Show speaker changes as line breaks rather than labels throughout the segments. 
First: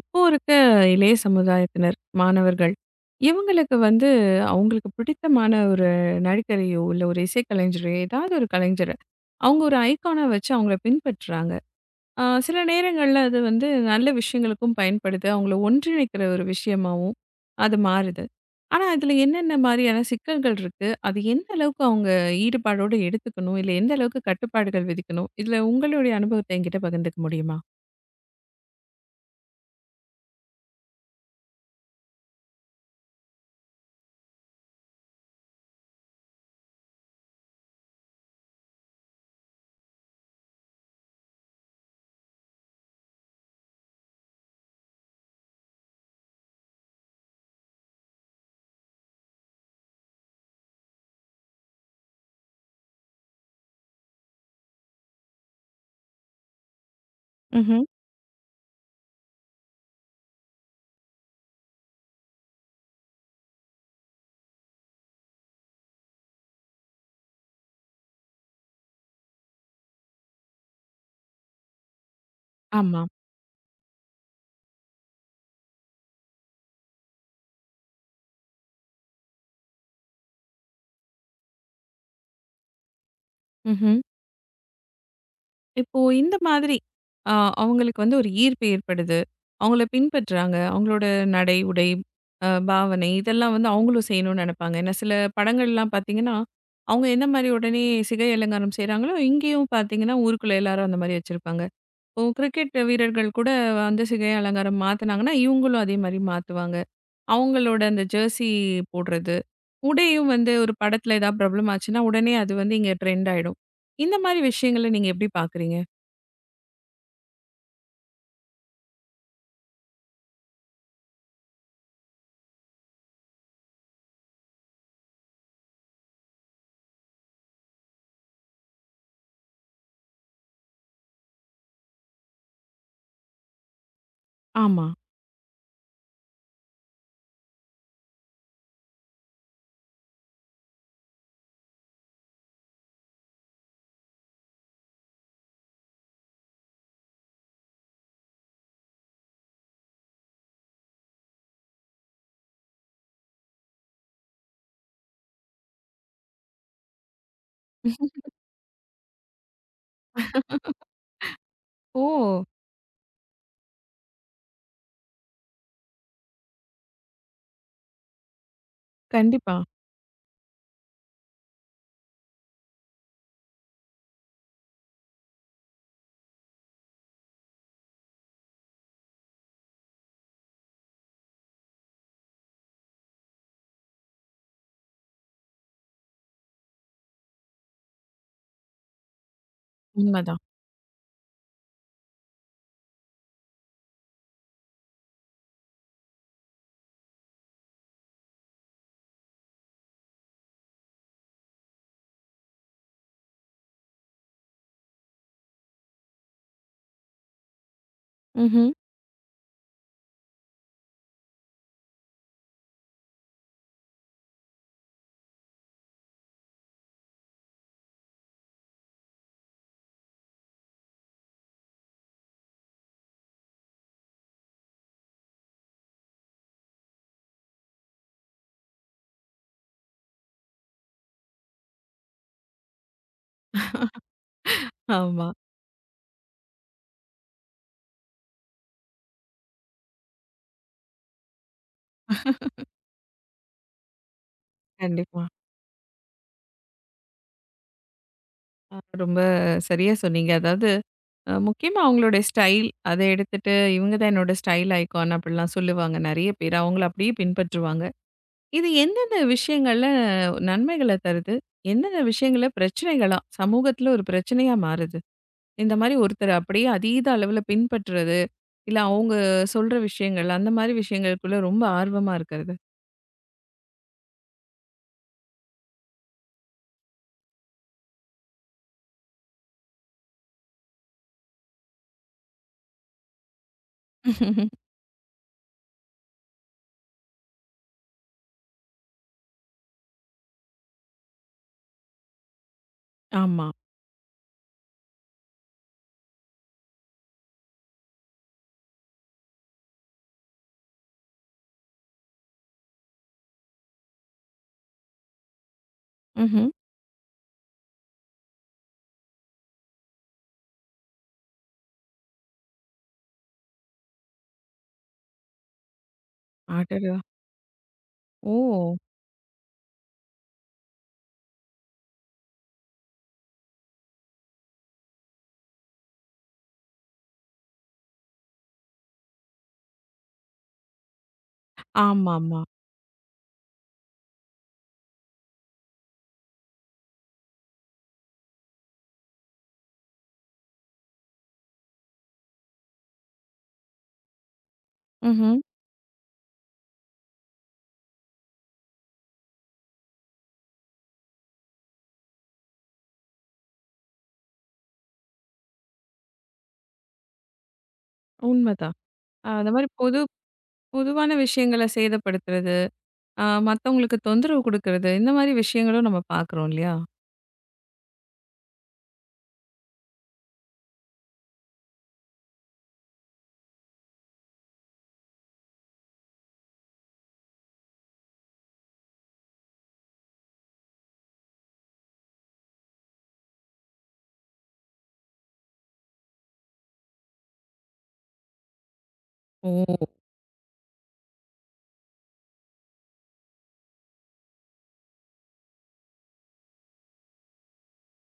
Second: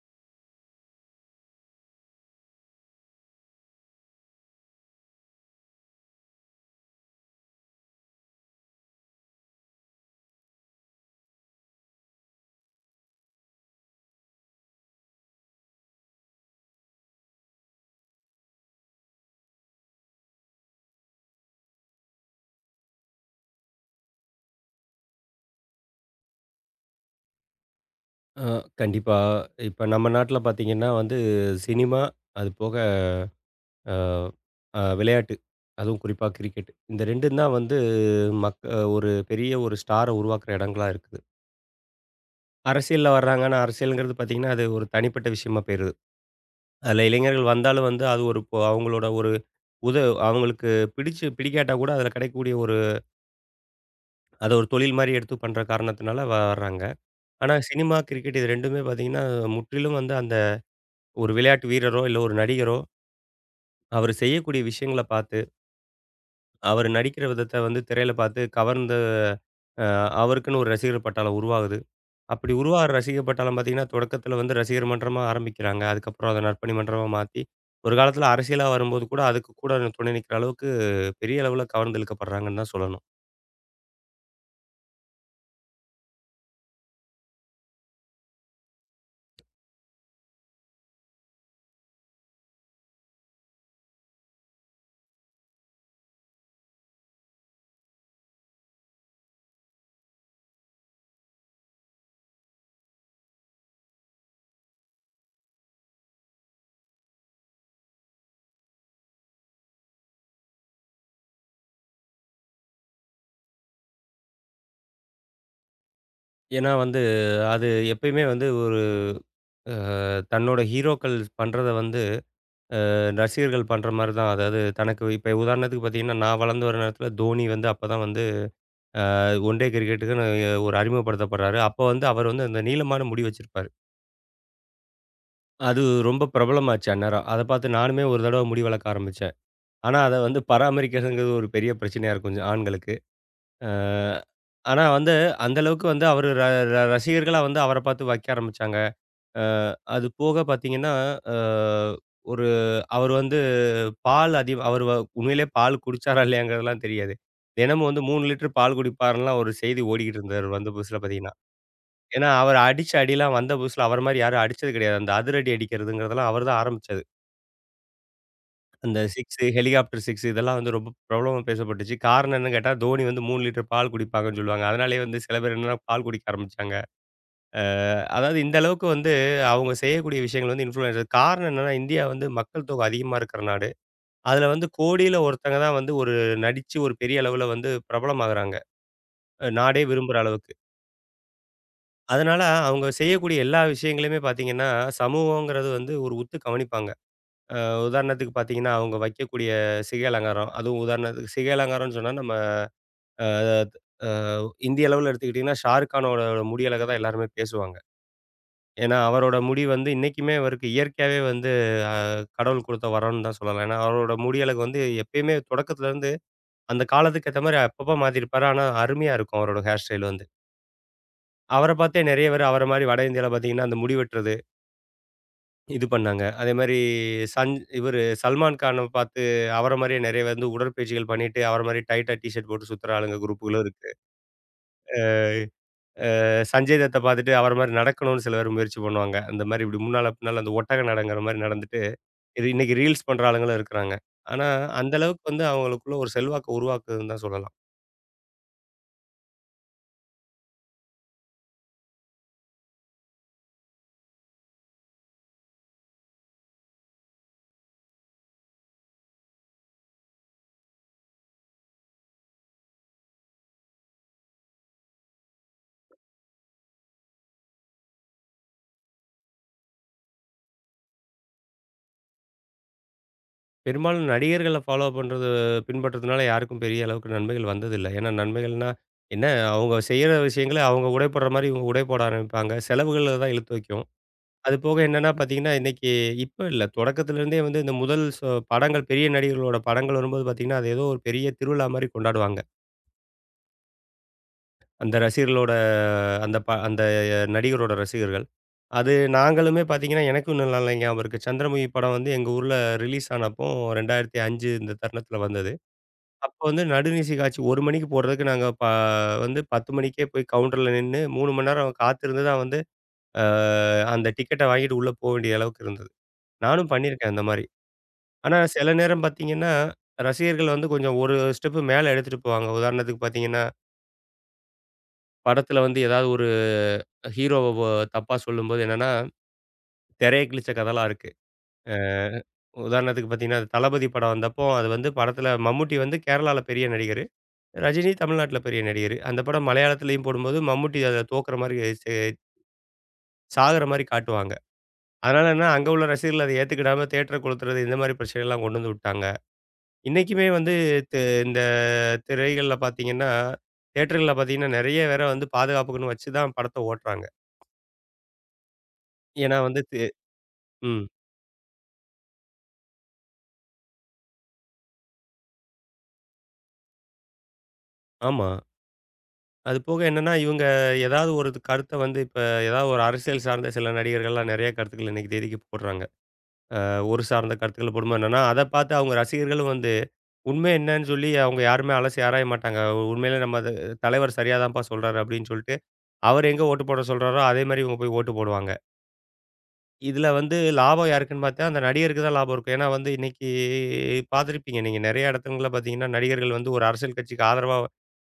இப்போ இருக்க இளைய சமுதாயத்தினர், மாணவர்கள், இவங்களுக்கு வந்து அவங்களுக்கு பிடித்தமான ஒரு நடிகரையோ, இல்ல ஒரு இசைக்கலைஞரையோ, ஏதாவது ஒரு கலைஞர, அவங்க ஒரு ஐகானா வச்சு அவங்கள பின்பற்றுறாங்க. சில நேரங்கள்ல அது வந்து நல்ல விஷயங்களுக்கும் பயன்படுது. அவங்கள ஒன்றிணைக்கிற ஒரு விஷயமாவும் அது மாறுது. ஆனா, இதுல என்னென்ன மாரியான சிக்கல்கள் இருக்கு? அது எந்த அளவுக்கு அவங்க ஈடுபாடோட எடுத்துக்கணும்? இல்ல எந்த அளவுக்கு கட்டுப்பாடுகள் விதிக்கணும்? இதுல உங்களுடைய அனுபவத்த என்கிட்ட பகிர்ந்துக்க முடியுமா?
அ கண்டிப்பா. இப்ப நம்ம நாட்ல பார்த்தீங்கன்னா வந்து சினிமா, அது போக அ அ விளையாட்டு. அதுவும் குறிப்பா கிரிக்கெட். இந்த 2ம் தான் வந்து மக் ஒரு பெரிய ஒரு ஸ்டார உருவாக்குற இடங்களா இருக்குது. அரசியல்ல வர்றாங்க. ஆனா அரசியல்ங்கிறது பார்த்தீங்கன்னா, அது ஒரு தனிப்பட்ட விஷயமா போயிருது. அதில இளைஞர்கள் வந்தாலும் வந்து அது ஒரு இப்போ அவங்களோட ஒரு உத அவங்களுக்கு பிடிச்சு பிடிக்காட்டா கூட அதில கிடைக்கக்கூடிய ஒரு அத ஒரு தொழில் மாரி எடுத்து பண்ற காரணத்தினால வர்றாங்க. ஆனா
ம்ஹ்ம்.
சினிமா, கிரிக்கெட் இது 2மே பார்த்தீங்கன்னா, முற்றிலும் வந்து அந்த ஒரு விளையாட்டு வீரரோ, இல்ல ஒரு நடிகரோ அவரு செய்யக்கூடிய விஷயங்கள பார்த்து, அவரு நடிக்கிற விதத்த வந்து திரையில பார்த்து கவர்ந்து அ அவருக்குன்னு ஒரு ரசிகர் பட்டாளம் உருவாகுது. அப்படி உருவாகுற
ஆமா.
ரசிகர் பட்டாளம் பார்த்தீங்கன்னா, தொடக்கத்தில வந்து ரசிகர் மன்றமா ஆரம்பிக்கிறாங்க. அதுக்கப்புறம் அத நற்பணி மன்றமா மாத்தி, ஒரு காலத்தில அரசியலா வரும்போது கூட அதுக்கு கூட துணை நிக்கிற அளவுக்கு பெரிய அளவுல கவர்ந்து இழுக்கப்படுறாங்கன்னு தான் சொல்லணும்.
ம்ஹ்ம். இப்போ இந்த மாதிரி அ அவங்களுக்கு வந்து ஒரு ஈர்ப்பு ஏற்படுது. அவங்கள பின்பற்றுறாங்க. அவங்களோட நடை, உடை, பாவனை இதெல்லாம் வந்து அவங்களும் செய்யணும்னு நெனைப்பாங்க. ஏன்னா சில படங்கள்லாம் பார்த்தீங்கன்னா, அவங்க என்ன மாரி உடனே சிகை அலங்காரம் செய்றாங்களோ, இங்கேயும் பார்த்தீங்கன்னா, ஊருக்குள்ள எல்லாரும் அந்த மாரி வச்சிருப்பாங்க. இப்போ கிரிக்கெட் வீரர்கள் கூட வந்து சிகை அலங்காரம் மாத்துனாங்கன்னா, இவங்களும் அதே மாரி மாத்துவாங்க. அவங்களோட அந்த ஜெர்சி போடுறது, உடையும் வந்து ஒரு படத்துல ஏதாவது ப்ராப்ளம் ஆச்சுன்னா, உடனே அது வந்து இங்க ட்ரெண்ட் ஆயிடும். இந்த மாரி விஷயங்கள நீங்க எப்படி பார்க்குறீங்க?
ஏன்னா வந்து அது எப்பயுமே வந்து ஒரு அ தன்னோட ஹீரோக்கள் பண்றத வந்து ரசிகர்கள் பண்ற மாரி தான். அதாவது தனக்கு இப்ப உதாரணத்துக்கு பார்த்தீங்கன்னா, நான் வளர்ந்து வர நேரத்தில தோனி வந்து அப்பதான் வந்து ஒன் டே கிரிக்கெட்டுக்குன்னு ஒரு அறிமுகப்படுத்தப்படுறாரு. அப்ப வந்து அவர் வந்து அந்த நீளமான முடி வச்சிருப்பாரு.
ஆமா.
அது ரொம்ப பிரபலமாச்சு அந்நேரம். அத பார்த்து நானுமே ஒரு தடவ முடி வளர்க்க ஆரம்பிச்சேன். ஆனா அத வந்து பராமரிக்கிறதுங்கிறது ஒரு பெரிய பிரச்சனையா இருக்கும் கொஞ்சம் ஆண்களுக்கு. அ ஆனா வந்து அந்த அளவுக்கு வந்து அவரு ர ர ரசிகர்களா வந்து அவர பார்த்து வைக்க ஆரம்பிச்சாங்க. அ அது போக பார்த்தீங்கன்னா, அ ஒரு அவர் வந்து பால் அதி அவரு வ உண்மையிலேயே பால் குடிச்சாரா இல்லையாங்கிறதெல்லாம் தெரியாது. தினமும் வந்து 3 லிட்டர் பால் குடிப்பாருன்லாம் ஒரு செய்தி ஓடிக்கிட்டு இருந்தது வந்து புதுசுல பார்த்தீங்கன்னா. ஏன்னா,
ஓ!
அவர அடிச்ச அடிலாம் வந்த புதுசுல அவர மாரி யாரும் அடிச்சது கிடையாது. அந்த அதிரடி அடிக்கிறதுங்கிறதெல்லாம் அவர் தான் ஆரம்பிச்சது. அந்த 6
கண்டிப்பா.
ஹெலிகாப்டர் 6 இதெல்லாம் வந்து ரொம்ப பிரபலமா பேசப்பட்டுச்சு. காரணம் என்னன்னு கேட்டா, தோனி வந்து 3 லிட்டர் பால் குடிப்பாங்கன்னு சொல்லுவாங்க. அதனாலேயே வந்து சில பேர் என்னன்னா பால் குடிக்க ஆரம்பிச்சாங்க. அ அதாவது இந்த அளவுக்கு வந்து அவங்க செய்யக்கூடிய விஷயங்கள் வந்து இன்ஃப்ளூயன்ஸ். காரணம் என்னன்னா, இந்தியா வந்து மக்கள் தொகை அதிகமா இருக்கிற நாடு. அதுல வந்து கோடியில ஒருத்தங்க தான் வந்து ஒரு நடிச்சு ஒரு பெரிய அளவுல வந்து பிரபலமாகுறாங்க. நாடே விரும்புற
உண்மதான்.
அளவுக்கு. அதனால அவங்க செய்யக்கூடிய எல்லா விஷயங்களையுமே பார்த்தீங்கன்னா, சமூகங்கிறது வந்து ஒரு உத்து கவனிப்பாங்க. அ உதாரணத்துக்கு பார்த்தீங்கன்னா, அவங்க வைக்கக்கூடிய சிகை அலங்காரம். அதுவும் உதாரணத்துக்கு சிகை அலங்காரம்னு சொன்னா நம்ம அ அ இந்திய அளவுல எடுத்துக்கிட்டிங்கன்னா, ஷாருக் கானோட முடி அழக தான் எல்லாருமே பேசுவாங்க.
ம்ஹ்ம்.
ஏன்னா, அவரோட முடி வந்து இன்னைக்குமே அவருக்கு இயற்கையாவே வந்து அ கடவுள் குடுத்த வரம்னு தான் சொல்லலாம். ஏன்னா, அவரோட முடி அழகு வந்து எப்பயுமே தொடக்கத்துலருந்து அந்த காலத்துக்கு ஏத்த மாரி அப்பப்ப மாத்திருப்பாரு. ஆனா, அருமையா இருக்கும் அவரோட ஹேர் ஸ்டைல் வந்து. அவர பார்த்தே நெறைய பேர் அவர மாரி வட இந்தியால பார்த்தீங்கன்னா, அந்த முடி வெட்டுறது இது பண்ணாங்க. அதேமாரி இவரு சல்மான் கான பார்த்து அவர மாரியே நெறைய வந்து உடற்பயிற்சிகள் பண்ணிட்டு, அவர மாரி டைட்டா டீ ஷர்ட் போட்டு சுத்துற ஆளுங்க குரூப்புகளும் இருக்கு.
ஆமா.
சஞ்சய் தத்த பார்த்துட்டு அவர மாரி நடக்கணும்னு சில பேர் முயற்சி பண்ணுவாங்க. அந்த மாரி இப்படி முன்னால, பின்னால அந்த ஒட்டக நடங்கிற மாரி நடந்துட்டு, இது இன்னைக்கு ரீல்ஸ் பண்ற ஆளுங்களும் இருக்கிறாங்க. ஆனா, அந்த அளவுக்கு
கண்டிப்பா.
வந்து அவங்களுக்குள்ள ஒரு செல்வாக்க உருவாக்குதுன்னு தான் சொல்லலாம்.
அ ரொம்ப சரியா சொன்னீங்க. அதாவது முக்கியமா அவங்களுடைய ஸ்டைல் அத எடுத்துட்டு, இவங்க தான் என்னோட ஸ்டைல் ஐகான் அப்படிலாம் சொல்லுவாங்க. நெறைய பேர் அவங்கள அப்படியே பின்பற்றுவாங்க. இது எந்தெந்த விஷயங்கள்ல நன்மைகள தருது? எந்தெந்த விஷயங்கள்ல பிரச்சனைகளா சமூகத்துல ஒரு பிரச்சனையா மாறுது? இந்த மாரி ஒருத்தர அப்படியே அதீத அளவுல பின்பற்றுறது, இல்ல அவங்க சொல்ற விஷயங்கள், அந்த மாரி விஷயங்களுக்குள்ள ரொம்ப ஆர்வமா இருக்கிறது.
பெரும்பாலும் நடிகர்கள ஃபாலோ பண்றது பின்பற்றதுனால யாருக்கும் பெரிய அளவுக்கு நன்மைகள் வந்ததில்ல. ஏன்னா நன்மைகள்னா, என்ன அவங்க செய்யற விஷயங்கள அவங்க உடை போடுற மாரி இவங்க உடை போட ஆரம்பிப்பாங்க. செலவுகள தான் இழுத்து வைக்கும். அது போக என்னன்னா பார்த்தீங்கன்னா, இன்னைக்கு இப்ப இல்ல. தொடக்கத்துலருந்தே வந்து இந்த முதல் படங்கள் பெரிய நடிகர்களோட படங்கள் வரும்போது பார்த்தீங்கன்னா, அது ஏதோ ஒரு பெரிய திருவிழா மாரி கொண்டாடுவாங்க.
ஆமா.
அந்த ரசிகர்களோட அந்த நடிகரோட ரசிகர்கள். அது நாங்களுமே பார்த்தீங்கன்னா, எனக்கும் இன்னும் நல்லா ஞாபகம் இருக்கு. சந்திரமுகி படம் வந்து எங்க ஊர்ல ரிலீஸ் ஆனப்போ 2005 இந்த தருணத்துல வந்தது. அப்போ
ம்ஹ்ம்.
வந்து நடுநிசி காட்சி 1 மணிக்கு போடுறதுக்கு நாங்க வந்து 10 மணிக்கே போய் கவுண்டர்ல நின்னு 3 மணி நேரம் காத்திருந்து தான் வந்து, அ அந்த டிக்கெட்ட வாங்கிட்டு உள்ள போ வேண்டிய அளவுக்கு இருந்தது. நானும்
அடடா!
பண்ணியிருக்கேன் அந்த மாரி. ஆனா, சில
ஓ!
நேரம் பார்த்தீங்கன்னா, ரசிகர்கள் வந்து கொஞ்சம் ஒரு ஸ்டெப்பு மேல எடுத்துட்டு போவாங்க. உதாரணத்துக்கு பார்த்தீங்கன்னா, படத்துல வந்து ஏதாவது ஒரு ஹீரோவ தப்பா சொல்லும்போது என்னன்னா, திரைய கிழிச்ச கதைலாம் இருக்கு. அ
ஆமாமா.
உதாரணத்துக்கு பார்த்தீங்கன்னா, தளபதி படம் வந்தப்போ அது வந்து படத்துல மம்முட்டி வந்து கேரளால பெரிய நடிகரு. ரஜினி தமிழ்நாட்டுல பெரிய நடிகரு. அந்த படம் மலையாளத்திலயும் போடும்போது மம்முட்டி அதில தோக்குற மாரி சே சாகுற மாரி காட்டுவாங்க. அதனால
ம்ஹ்ம்.
என்ன அங்க உள்ள ரசிகர்கள் அத ஏத்துக்கிடாம தியேட்டர கொளுத்துறது இந்த மாரி பிரச்சனைலாம் கொண்டு வந்து விட்டாங்க. இன்னைக்குமே வந்து தெ திரைகள்ல பார்த்தீங்கன்னா, தியேட்டர்கள்ல பார்த்தீங்கன்னா, நெறைய வேற வந்து பாதுகாப்புக்குன்னு வச்சு தான் படத்த ஓட்டுறாங்க.
உண்மதான்.
ஏன்னா
அந்த
வந்து
மாரி
தி
பொது
ம்.
பொதுவான விஷயங்கள சேதப்படுத்துறது, மத்தவங்களுக்கு தொந்தரவு குடுக்குறது, இந்த மாரி விஷயங்களும் நம்ம பார்க்குறோம் இல்லையா?
ஆமா. அது போக என்னன்னா, இவங்க ஏதாவது ஒரு கருத்த வந்து இப்ப ஏதாவது ஒரு அரசியல் சார்ந்த சில நடிகர்கள்லாம் நெறைய கருத்துக்கள் இன்னைக்கு தேதிக்கு போடுறாங்க. ஒரு சார்ந்த கருத்துக்கள போடும்போது என்னன்னா, அத பார்த்து அவங்க ரசிகர்களும் வந்து உண்மை என்னன்னு சொல்லி அவங்க யாருமே அலசி ஆராய மாட்டாங்க. உண்மையிலே நம்ம தலைவர் சரியா தான்ப்பா சொல்றாரு அப்படின்னு சொல்லிட்டு, அவர் எங்க ஓட்டு போட சொல்றாரோ, அதே மாரி இவங்க போய் ஓட்டு போடுவாங்க.
ஓ!
இதுல வந்து லாபம் யாருக்குன்னு பார்த்தா, அந்த நடிகருக்கு தான் லாபம் இருக்கும். ஏன்னா வந்து இன்னைக்கு பார்த்துருப்பீங்க நீங்க நெறைய இடத்துங்கள்ல பார்த்தீங்கன்னா, நடிகர்கள் வந்து ஒரு அரசியல் கட்சிக்கு ஆதரவா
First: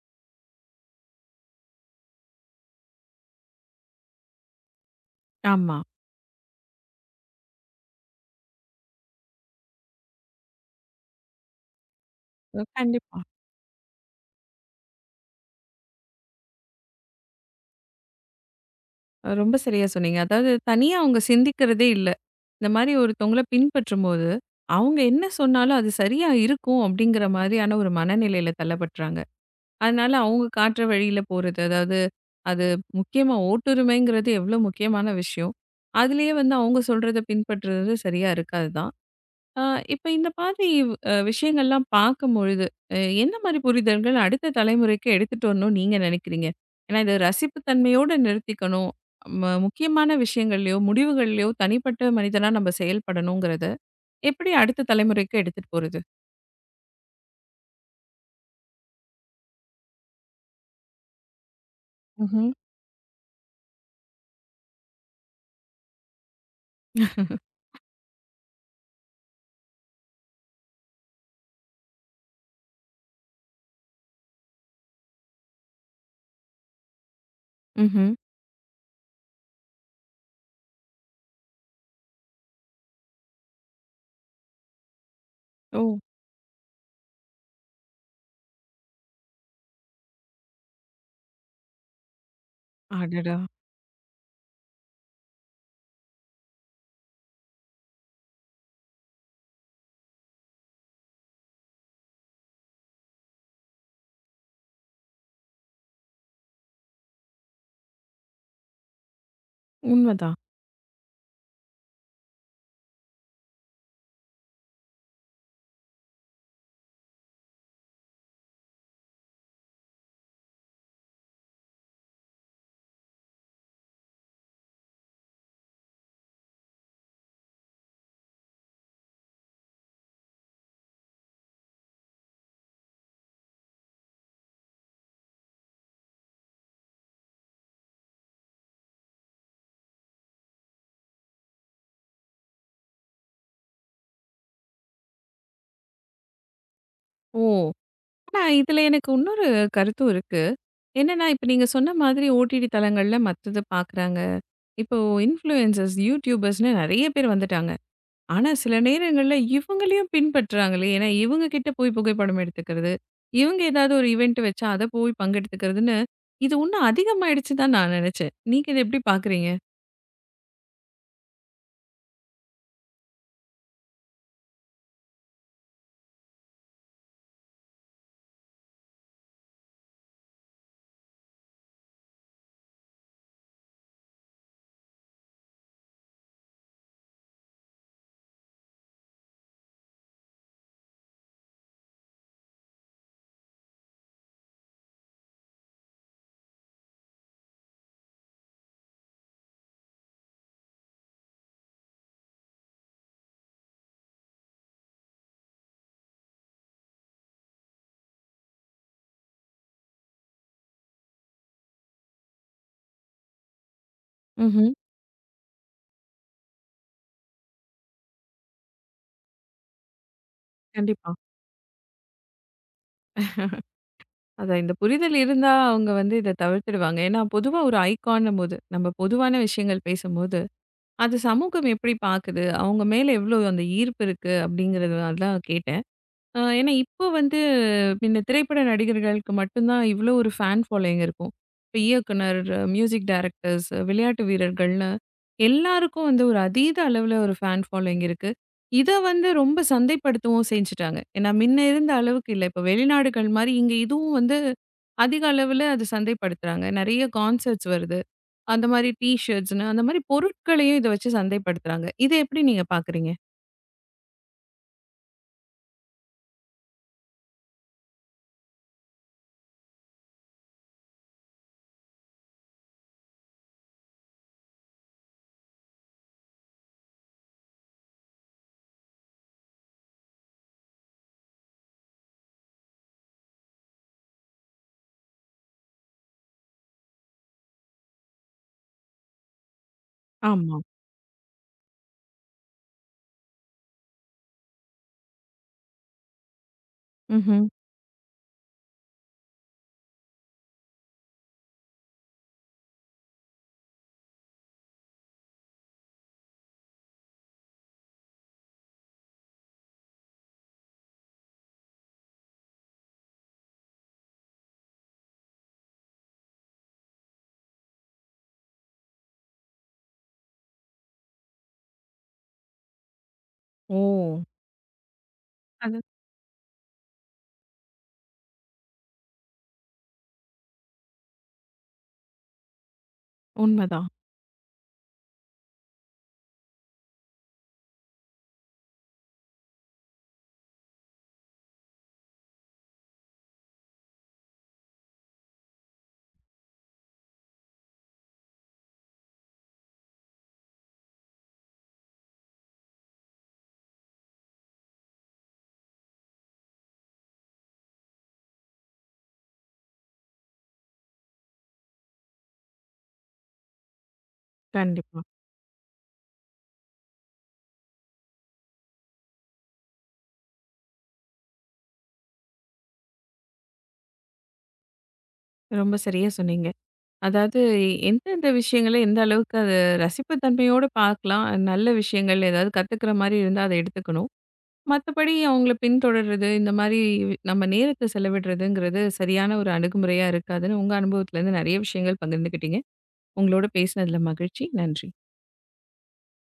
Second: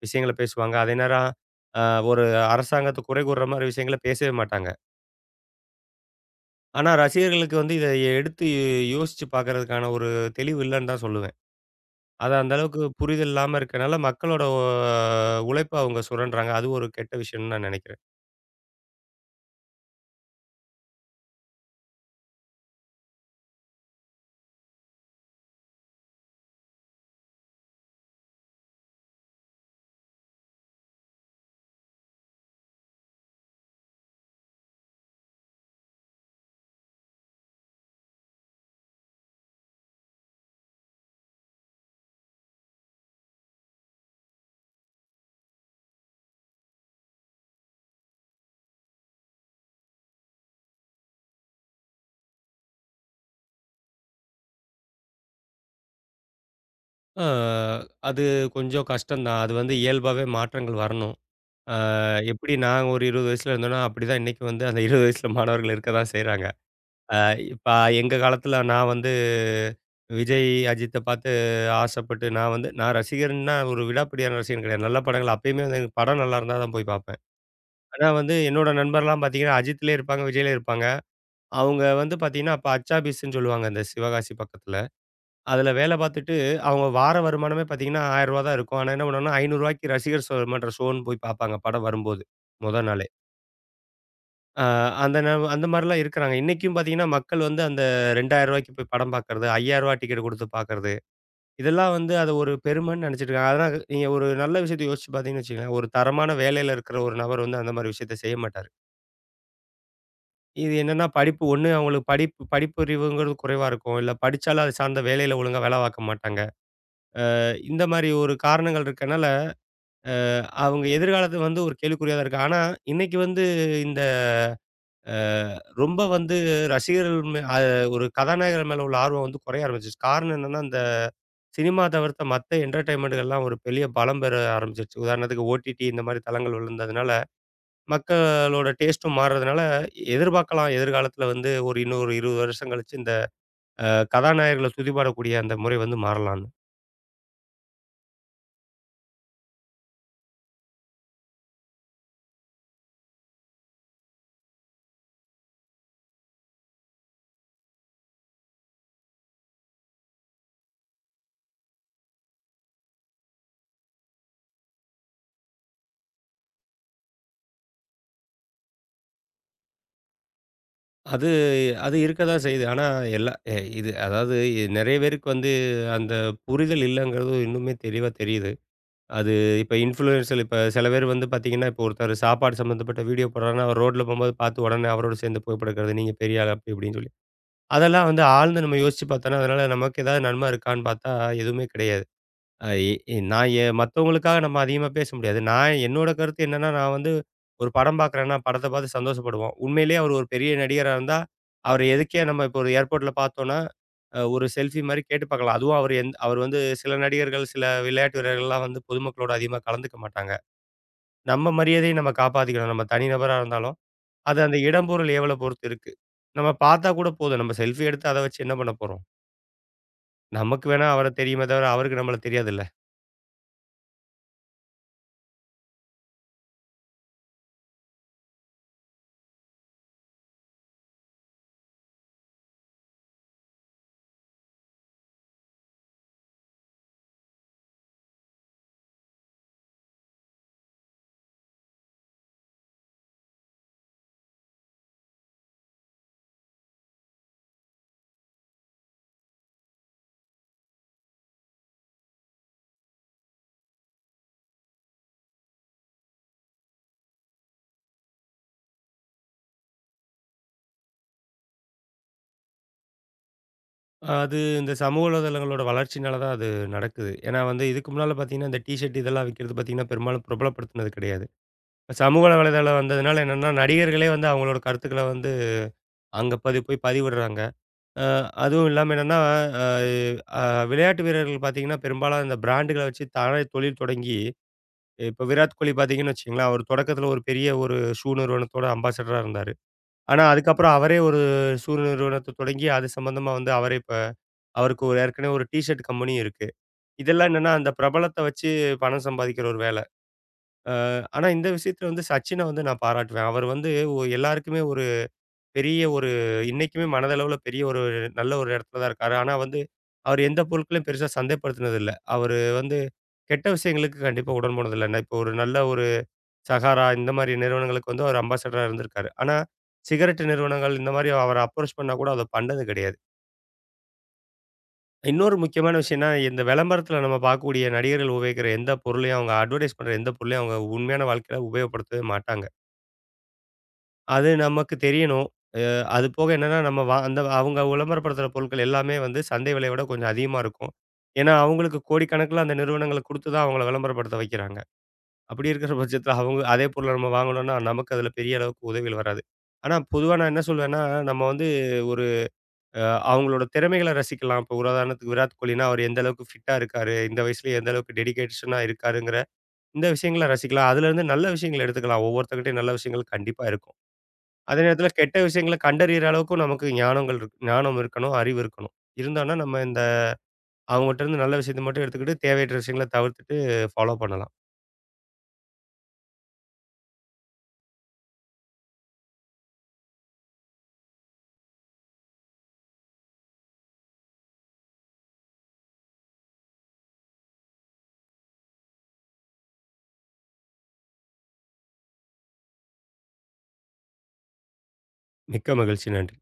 விஷயங்கள பேசுவாங்க. அதே நேரம் அ ஒரு அரசாங்கத்த குறை கூறுற மாரி விஷயங்கள பேசவே மாட்டாங்க.
ஆமா.
ஆனா ரசிகர்களுக்கு வந்து இத எடுத்து யோசிச்சு பார்க்கறதுக்கான ஒரு தெளிவு இல்லன்னு தான் சொல்லுவேன். அது அந்த அளவுக்கு
கண்டிப்பா.
புரிதல் இல்லாம இருக்கனால மக்களோட உழைப்ப அவங்க சுரண்டுறாங்க. அது ஒரு கெட்ட விஷயம்னு நான் நெனைக்கிறேன்.
ரொம்ப சரியா சொன்னீங்க. அதாவது தனியா அவங்க சிந்திக்கிறதே இல்ல. இந்த மாரி ஒருத்தவங்கள பின்பற்றும்போது, அவங்க என்ன சொன்னாலும் அது சரியா இருக்கும் அப்படிங்கிற மாரியான ஒரு மனநிலையில தள்ளப்பட்றாங்க. அதனால அவங்க காட்டுற வழியில போறது. அதாவது அது முக்கியமா ஓட்டுரிமைங்கிறது எவ்ளோ முக்கியமான விஷயம். அதுலயே வந்து அவங்க சொல்றத பின்பற்றுறது சரியா இருக்காது தான். அ இப்ப இந்த மாதிரி விஷயங்கள்லாம் பார்க்கும்பொழுது, அ என்ன மாரி புரிதல்கள் அடுத்த தலைமுறைக்கு எடுத்துட்டு வரணும்னு நீங்க நினைக்கிறீங்க? ஏன்னா இத ரசிப்புத்தன்மையோட நிறுத்திக்கணும். முக்கியமான விஷயங்கள்லயோ, முடிவுகள்லயோ தனிப்பட்ட மனிதனா நம்ம செயல்படணுங்கிறத, எப்படி அடுத்த தலைமுறைக்கு எடுத்துட்டு போறது?
அ அது கொஞ்சம் கஷ்டம் தான். அது வந்து இயல்பாவே மாற்றங்கள் வரணும். ஆ
ம்ஹ்ம்.
எப்படி நாங்க ஒரு 20 வயசுல இருந்தோம்னா, அப்படிதான் இன்னைக்கு வந்து அந்த 20 வயசுல மாணவர்கள் இருக்க தான் செய்றாங்க. அ இப்ப எங்க காலத்துல நான் வந்து விஜய், அஜித்த பார்த்து ஆசைப்பட்டு நான் வந்து நான் ரசிகர்ன்னா ஒரு விடாப்பிடியான ரசிகன் கிடையாது. நல்ல படங்கள் அப்பயுமே வந்து எனக்கு படம் நல்லா இருந்தா தான் போய் பார்ப்பேன். ஆனா
ம்ஹ்ம்.
வந்து என்னோட நண்பர்லாம் பார்த்தீங்கன்னா, அஜித்லயே இருப்பாங்க, விஜய்லயே இருப்பாங்க. அவங்க வந்து பார்த்தீங்கன்னா, அப்ப அச்சாபீஸ்ன்னு சொல்லுவாங்க இந்த சிவகாசி பக்கத்துல. அதுல
ஓ!
வேலை பார்த்துட்டு அவங்க வார வருமானமே பார்த்தீங்கன்னா ரூ. 1000 தான் இருக்கும். ஆனா என்ன பண்ணுவாங்கன்னா ரூ. 500க்கு ரசிகர் ஷோ மன்ற ஷோன்னு போய் பார்ப்பாங்க படம் வரும்போது, மொத நாள்.
அடடா!
ஆ அந்த நெலம அந்த மாரிலாம் இருக்கிறாங்க. இன்னைக்கும் பார்த்தீங்கன்னா, மக்கள் வந்து அந்த ரூ. 2000 போய் படம் பார்க்கறது, ரூ. 5000 டிக்கெட் கொடுத்து பார்க்கறது, இதெல்லாம் வந்து அத ஒரு பெருமைன்னு நெனைச்சிட்டு இருக்காங்க. அதெல்லாம் நீங்க ஒரு நல்ல விஷயத்த யோசிச்சு பார்த்தீங்கன்னு வச்சுக்கங்களேன், ஒரு தரமான வேலையில இருக்கிற ஒரு நபர் வந்து அந்த மாரி விஷயத்த செய்ய மாட்டாரு.
உண்மதான்.
இது என்னன்னா படிப்பு ஒண்ணு அவங்களுக்கு படிப்பு படிப்பறிவுங்கிறது குறைவா இருக்கும். இல்ல படிச்சாலும் அது சார்ந்த வேலையில ஒழுங்கா வேல பார்க்க மாட்டாங்க. இந்த மாரி ஒரு காரணங்கள் இருக்கனால, அ அவங்க எதிர்காலத்த வந்து ஒரு கேள்விக்குறியா தான் இருக்கு. ஆனா, இன்னைக்கு வந்து இந்த அ ரொம்ப வந்து ரசிகர்கள் மே அ ஒரு கதாநாயகர் மேல உள்ள ஆர்வம் வந்து குறைய ஆரம்பிச்சுருச்சு. காரணம் என்னன்னா, இந்த சினிமா தவிர்த்த மத்த என்டர்டெயின்மென்ட்கள்லாம் ஒரு பெரிய பலம் பெற ஆரம்பிச்சுருச்சு. உதாரணத்துக்கு ஓடிடி இந்த மாரி தளங்கள் விழுந்ததுனால, மக்களோட டேஸ்ட்டும் மாறுறதுனால, எதிர்பார்க்கலாம் எதிர்காலத்துல வந்து ஒரு இன்னொரு 20 வருஷம் கழிச்சு இந்த அ கதாநாயகர்கள துதிபாடக்கூடிய அந்த முறை வந்து மாறலாம்ன்னு.
ஓ! ஆனா, இதுல எனக்கு இன்னொரு கருத்தும் இருக்கு. என்னன்னா, இப்ப நீங்க சொன்ன மாதிரி ஓடிடி தளங்கள்ல மத்தத பார்க்குறாங்க. இப்போ இன்ஃப்ளூயன்சர்ஸ், யூடியூபர்ஸ்ன்னு நெறைய பேர் வந்துட்டாங்க. ஆனா, சில நேரங்கள்ல இவங்களையும் பின்பற்றுறாங்களே! ஏன்னா, இவங்க கிட்ட போய் புகைப்படம் எடுத்துக்கிறது, இவங்க ஏதாவது ஒரு ஈவென்ட் வச்சா அத போய் பங்கெடுத்துக்கிறதுன்னு, இது இன்னும் அதிகமாயிடுச்சு தான் நான் நெனச்சேன். நீங்க இத எப்படி பார்க்குறீங்க?
அது அது இருக்க தான் செய்யுது. ஆனா எல்லா எ இது அதாவது நெறைய பேருக்கு வந்து அந்த புரிதல் இல்லங்கிறது இன்னுமே தெளிவா தெரியுது. அது இப்ப இன்ஃப்ளூயன்சர் இப்ப சில பேர் வந்து பார்த்தீங்கன்னா, இப்ப ஒருத்தர் சாப்பாடு சம்மந்தப்பட்ட வீடியோ போடுறாருன்னா, அவர் ரோட்ல போம்போது பார்த்து உடனே அவரோட சேர்ந்து புகைப்படம் எடுக்கிறது. நீங்க பெரிய ஆள் அப்படி இப்படின்னு சொல்லி. அதெல்லாம் வந்து ஆழ்ந்து நம்ம யோசிச்சு பார்த்தோன்னா, அதனால நமக்கு ஏதாவது நன்மை இருக்கான்னு பார்த்தா எதுவுமே கிடையாது. அ இ இ நான் எ மத்தவங்களுக்காக நம்ம அதிகமா பேச முடியாது. நான் என்னோட கருத்து என்னன்னா, நான் வந்து ஒரு படம் பார்க்குறேன்னா, படத்த பார்த்து சந்தோஷப்படுவோம். உண்மையிலேயே அவர் ஒரு பெரிய நடிகரா இருந்தா, அவர எதுக்கே நம்ம இப்போ ஒரு ஏர்போர்ட்ல பார்த்தோன்னா, ஒரு செல்ஃபி மாரி கேட்டு பார்க்கலாம். அதுவும் அவர் அவர் வந்து சில நடிகர்கள், சில விளையாட்டு வீரர்கள்லாம் வந்து பொதுமக்களோட அதிகமா கலந்துக்க மாட்டாங்க. நம்ம மரியாதைய நம்ம காப்பாத்திக்கணும். நம்ம தனிநபரா இருந்தாலும், அது அந்த
ம்ஹ்ம்.
இடம், பொருள் ஏவல பொறுத்து இருக்கு. நம்ம பார்த்தா கூட போதும். நம்ம செல்ஃபி எடுத்து அத வச்சு என்ன பண்ண போறோம்? நமக்கு வேணா அவர
கண்டிப்பா.
தெரியுமே தவிர, அவருக்கு நம்மள தெரியாதுல்ல.
அதான் இந்த புரிதல் இருந்தா, அவங்க வந்து இத தவிர்த்துடுவாங்க. ஏன்னா, பொதுவா ஒரு ஐகான்னும்போது, நம்ம பொதுவான விஷயங்கள் பேசும்போது அது சமூகம் எப்படி பாக்குது? அவங்க மேல எவ்ளோ அந்த ஈர்ப்பு இருக்கு அப்படிங்கிறது அதான் கேட்டேன். ஏன்னா இப்போ வந்து முன்ன திரைப்பட நடிகர்களுக்கு மட்டும் தான் இவ்ளோ ஒரு ஃபேன் ஃபாலோயிங் இருக்கும். இப்ப இயக்குனர், மியூசிக் டைரக்டர்ஸ், விளையாட்டு வீரர்கள்னு எல்லாருக்கும் வந்து ஒரு அதீத அளவுல ஒரு ஃபேன் ஃபாலோயிங் இருக்கு. இத வந்து ரொம்ப சந்தைப்படுத்தவும் செஞ்சுட்டாங்க. ஏன்னா முன்ன இருந்த அளவுக்கு இல்ல. இப்ப வெளிநாடுகள் மாரி இங்க இதுவும் வந்து அதிக அளவுல அது சந்தைப்படுத்துறாங்க. நெறைய கான்சர்ட்ஸ் வருது. அந்த மாரி டீ ஷர்ட்ஸ்ன்னு, அந்த மாரி பொருட்களையும் இத வச்சு சந்தைப்படுத்துறாங்க. இத எப்படி நீங்க பாக்குறீங்க?
அது இந்த சமூக வலைதளங்களோட வளர்ச்சினால தான் அது நடக்குது. ஏன்னா வந்து இதுக்கு முன்னால பார்த்தீங்கன்னா, இந்த டீ ஷர்ட் இதெல்லாம் விக்கிறது பார்த்தீங்கன்னா, பெரும்பாலும் பிரபலப்படுத்தினது கிடையாது. இப்ப சமூக வலைதளம் வந்ததுனால என்னன்னா, நடிகர்களே வந்து அவங்களோட கருத்துக்கள வந்து அங்க போய் பதிவிடுறாங்க. அ அதுவும் இல்லாம என்னன்னா, அ அ விளையாட்டு வீரர்கள் பார்த்தீங்கன்னா, பெரும்பாலும் இந்த பிராண்டுகள வச்சு தானே தொழில் தொடங்கி, இப்ப விராட் கோலி பார்த்தீங்கன்னு வச்சுக்கங்களேன், அவர் தொடக்கத்தில ஒரு பெரிய ஒரு ஷூ நிறுவனத்தோட அம்பாசடரா இருந்தாரு. ஆனா
ஆமா.
அதுக்கப்புறம் அவரே ஒரு ஷூ நிறுவனத்த தொடங்கி, அது சம்மந்தமா வந்து அவரே இப்ப அவருக்கு ஒரு ஏற்கனவே ஒரு டீ ஷர்ட் கம்பெனியும் இருக்கு. இதெல்லாம்
ம்ஹ்ம்.
என்னன்னா, அந்த பிரபலத்த வச்சு பணம் சம்பாதிக்கிற ஒரு வேலை. ஆனா, இந்த விஷயத்துல வந்து சச்சின வந்து நான் பாராட்டுவேன். அவர் வந்து எல்லாருக்குமே ஒரு பெரிய ஒரு இன்னைக்குமே மனதளவுல பெரிய ஒரு நல்ல ஒரு இடத்துல தான் இருக்காரு. ஆனா வந்து, அவர் எந்த பொருட்களையும் பெருசா சந்தைப்படுத்தினதில்ல. அவரு வந்து கெட்ட விஷயங்களுக்கு கண்டிப்பா உடன் போனதில்ல. நான் இப்போ ஒரு நல்ல ஒரு சகாரா இந்த மாரி நிறுவனங்களுக்கு வந்து அவர் அம்பாசடரா இருந்திருக்காரு. ஆனா, சிகரெட் நிறுவனங்கள் இந்த மாரி அவர அப்ரோச் பண்ணா கூட அத பண்ணது கிடையாது.
ஓ!
இன்னொரு முக்கியமான
அது
விஷயம்னா, இந்த விளம்பரத்தில நம்ம பார்க்கக்கூடிய நடிகர்கள் உபயோகிக்கிற எந்த பொருளையும், அவங்க அட்வர்டைஸ் பண்ற எந்த பொருளையும் அவங்க உண்மையான வாழ்க்கையில உபயோகப்படுத்தவே மாட்டாங்க.
உண்மதான்.
அது நமக்கு தெரியணும். அ அது போக என்னன்னா, நம்ம அந்த அவங்க விளம்பரப்படுத்துற பொருட்கள் எல்லாமே வந்து சந்தை விலைய விட கொஞ்சம் அதிகமா இருக்கும். ஏன்னா, அவங்களுக்கு கோடிக்கணக்கில அந்த நிறுவனங்கள் குடுத்து தான் அவங்கள விளம்பரப்படுத்த வைக்கிறாங்க. அப்படி இருக்கிற பட்சத்தில அவங்க அதே பொருள நம்ம வாங்கணும்னா, நமக்கு அதில பெரிய அளவுக்கு உதவிகள் வராது. ஆனா, பொதுவா நான் என்ன சொல்வேன்னா, நம்ம வந்து ஒரு அ அவங்களோட திறமைகள ரசிக்கலாம். இப்போ ஒரு உதாரணத்துக்கு விராட் கோலினா, அவர் எந்த அளவுக்கு ஃபிட்டா இருக்காரு? இந்த வயசுலயே எந்த அளவுக்கு டெடிகேஷனா இருக்காருங்கிற இந்த விஷயங்கள ரசிக்கலாம். அதுலேருந்து நல்ல விஷயங்கள எடுத்துக்கலாம். ஒவ்வொருத்தர்கிட்டயும் நல்ல விஷயங்கள் கண்டிப்பா இருக்கும். அதே நேரத்தில
கண்டிப்பா.
கெட்ட விஷயங்கள கண்டறியிற அளவுக்கும் நமக்கு ஞானங்கள் இருக் ஞானம் இருக்கணும், அறிவு இருக்கணும். இருந்தான்னா நம்ம இந்த அவங்ககிட்டருந்து நல்ல விஷயத்த மட்டும் எடுத்துக்கிட்டு, தேவையற்ற விஷயங்கள தவிர்த்துட்டு ஃபாலோ பண்ணலாம்.
ரொம்ப சரியா சொன்னீங்க. அதாவது எந்தெந்த விஷயங்கள எந்த அளவுக்கு அது ரசிப்பு தன்மையோட பார்க்கலாம். நல்ல விஷயங்கள் ஏதாவது கத்துக்கிற மாரி இருந்தா அத எடுத்துக்கணும். மத்தபடி அவங்கள பின்தொடர்றது, இந்த மாரி நம்ம நேரத்த செலவிடுறதுங்கிறது சரியான ஒரு அணுகுமுறையா இருக்காதுன்னு உங்க அனுபவத்திலருந்து நெறைய விஷயங்கள் பகிர்ந்துக்கிட்டீங்க. உங்களோட பேசினதுல மகிழ்ச்சி. நன்றி.
மிக்க மகிழ்ச்சி. நன்றி.